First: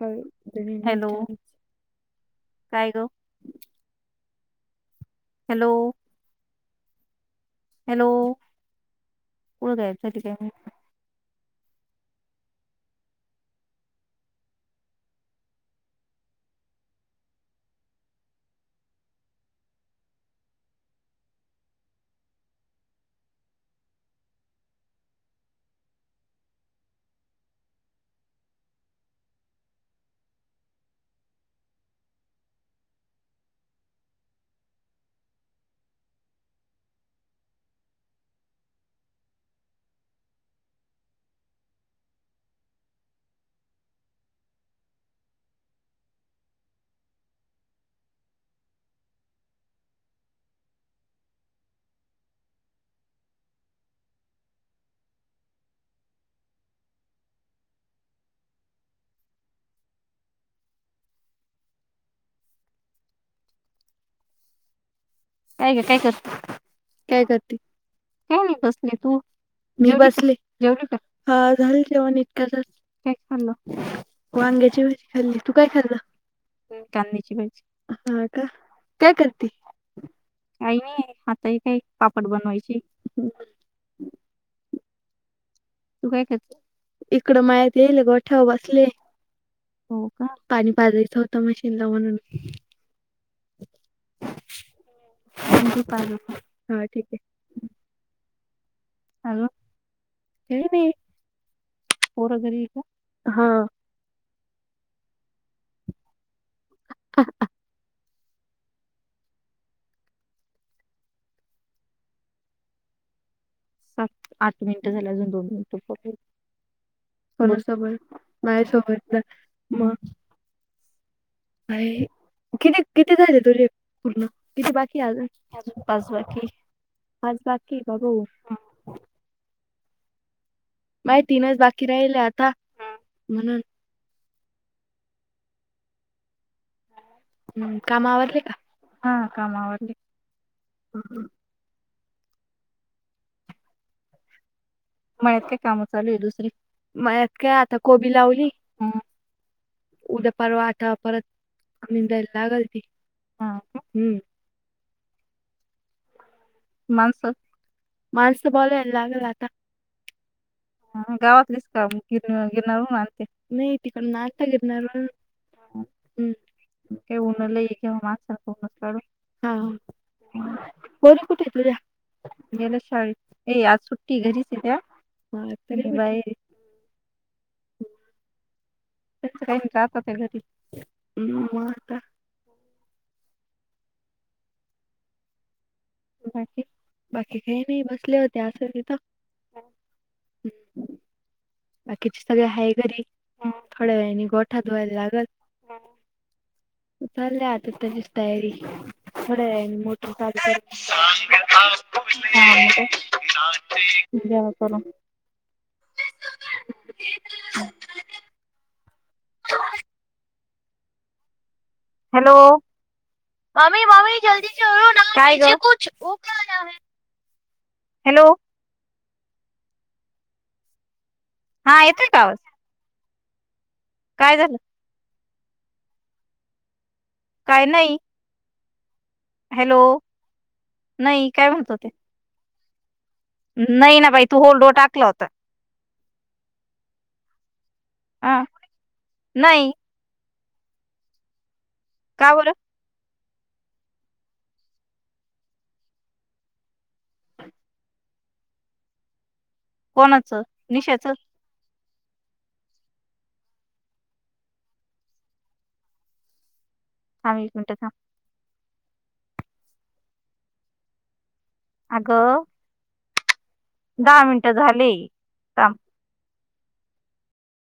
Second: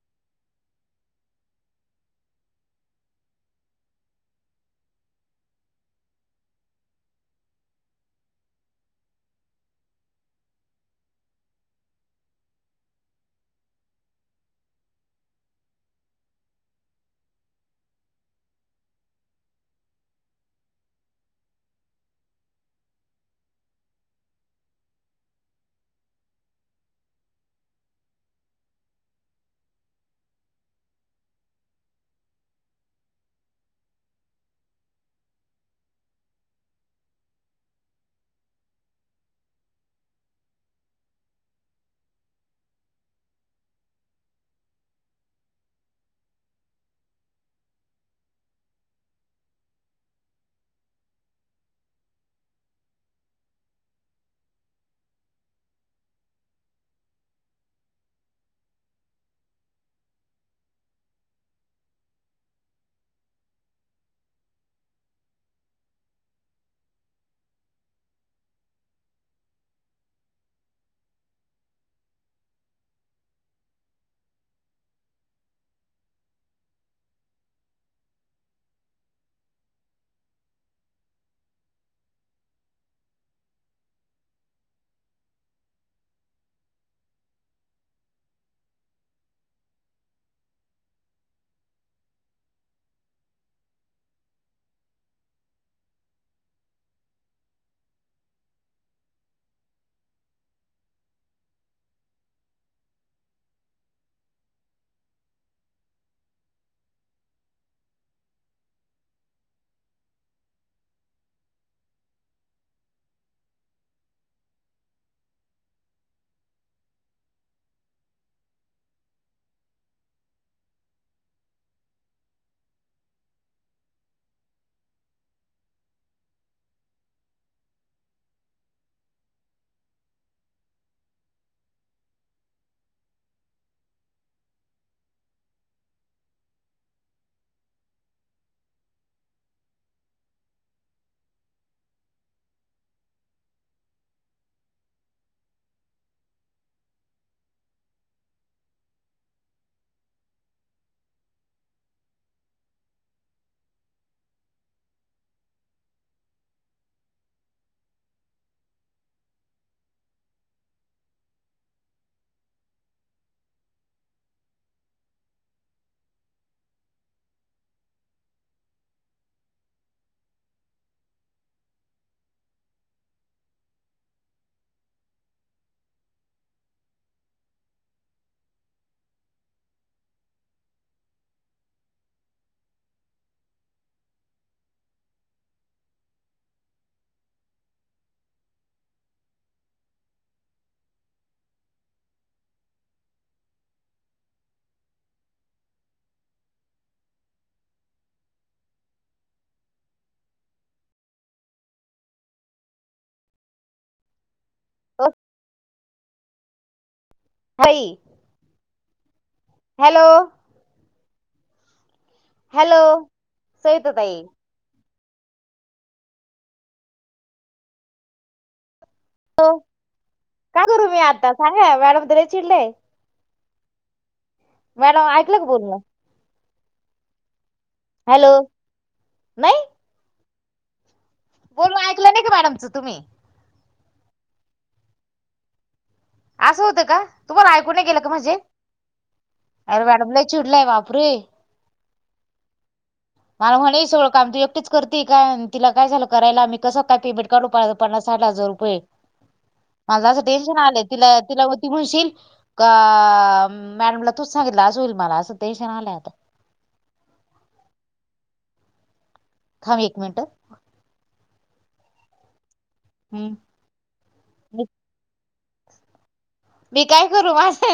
Hello! काय ग? Hello! Hello! कुठं गायब झाली काय माहित. काय गं काय करते? काय करते? काय नाही नाही बसली तू? मी बसलेे, जेवली का? हा झालं जेवण इतक्यातच. काय खाल्लं? वांग्याची भाजी खाल्ली, तू काय खाल्लं? मी कांद्याची भाजी. हा का! काय करते? काही नाही. आता हे काय पापड बनवायची. तू तू काय करती? इकडं मळ्यात येईली, गोठ्याव बसले. हो का! पाणी पाजायचं होतं म्हशीना म्हणून- [inaudible] हॅलो. हीड मी. पोरघरीय का? हा. [unintelligible] सात आठ मिनिटं झाले. अजून दोन मिनिटं बोलतच. मणुसोबत. नाहीच ना म [unintelligible] आई. किती किती झाले तुझे पूर्ण? किती बाकी अजून? पाच बाकीय. पाच बाकीच्या. बाबो. माहे तीनच बाकी राहिले आता. ह. म्हणून. हम्म. काम आवरले का? हा काम आवरले. मळ्यात काय कामं चालूय दुसरी? मळ्यात काय आता कोबी लावली. ह. उद्या परवा आठा परत, निदायला लागल ती. हा का? हम्म. माणस? माणसं बोलवायला लागल आता. ह गावातलीस का? गिर गिरणार आणत्या? नाही तिकडन आनता गीरणार वरुन. हम्म काय उन लईये घेव्हा माणसान कुनच काढू. हा हा. पोर कुठय? त्या गेल्या शाळेत. ए आज सुट्टीय घरीचे त्या. तरी बायेरे. त्यांच काही नाही. राहता त्या घरी. हम्म म आता. बाकी? बाकी काही नाही. बसले होते असच ईथ. [inaudible] बाकीचे सगळे हाये घरी. थोड्या वेळानी गोठा धुवायला लागल. चालीय आता त्याचीच तयारी. थोडावेळानी मोटर चालू कर [unintelligible] देवा करून. [inaudible] बाई. हॅलो. हॅलो. ममी सविता ताई ममी जलदी काय ग? हॅलो. हॅलो. काय करू मी आता सांगा. हा मॅडम येतोय त का लय आवाज चिडलेय. काय झालं? मॅडम ऐकलं का बोलण? काय? नाही. हॅलो. हॅलो. नाही. काय म्हणत बोलन होते ऐकलं नाही का मॅडमचं तुम्ही? नाही ना बाई. तू होल्ड व टाकला होता. असं होतं का? तुम्हाला ऐकून नाही गेलं का म्हणजे? हा नाही अरे मॅडम लई चिडल्याय बापरे. काबर? मला म्हणे सगळं काम तू एकटीच करते काय? तिला काय झालं करायला? मी कस काय पेमेट काढू? पणास साठ हजार रुपये? मला त अस कोणाचं टेन्शन आलय. निशाचं तीला तीला म ती म्हणशील का, मॅडमला तूच सांगितलं. अस होईल. मला अस टेन्शन आलंय आता. हां एक मिन्ट थाम. थांब एक मिन्ट. अगं हम्म धा मिन्ट झाले. काम मी काय करू माझहे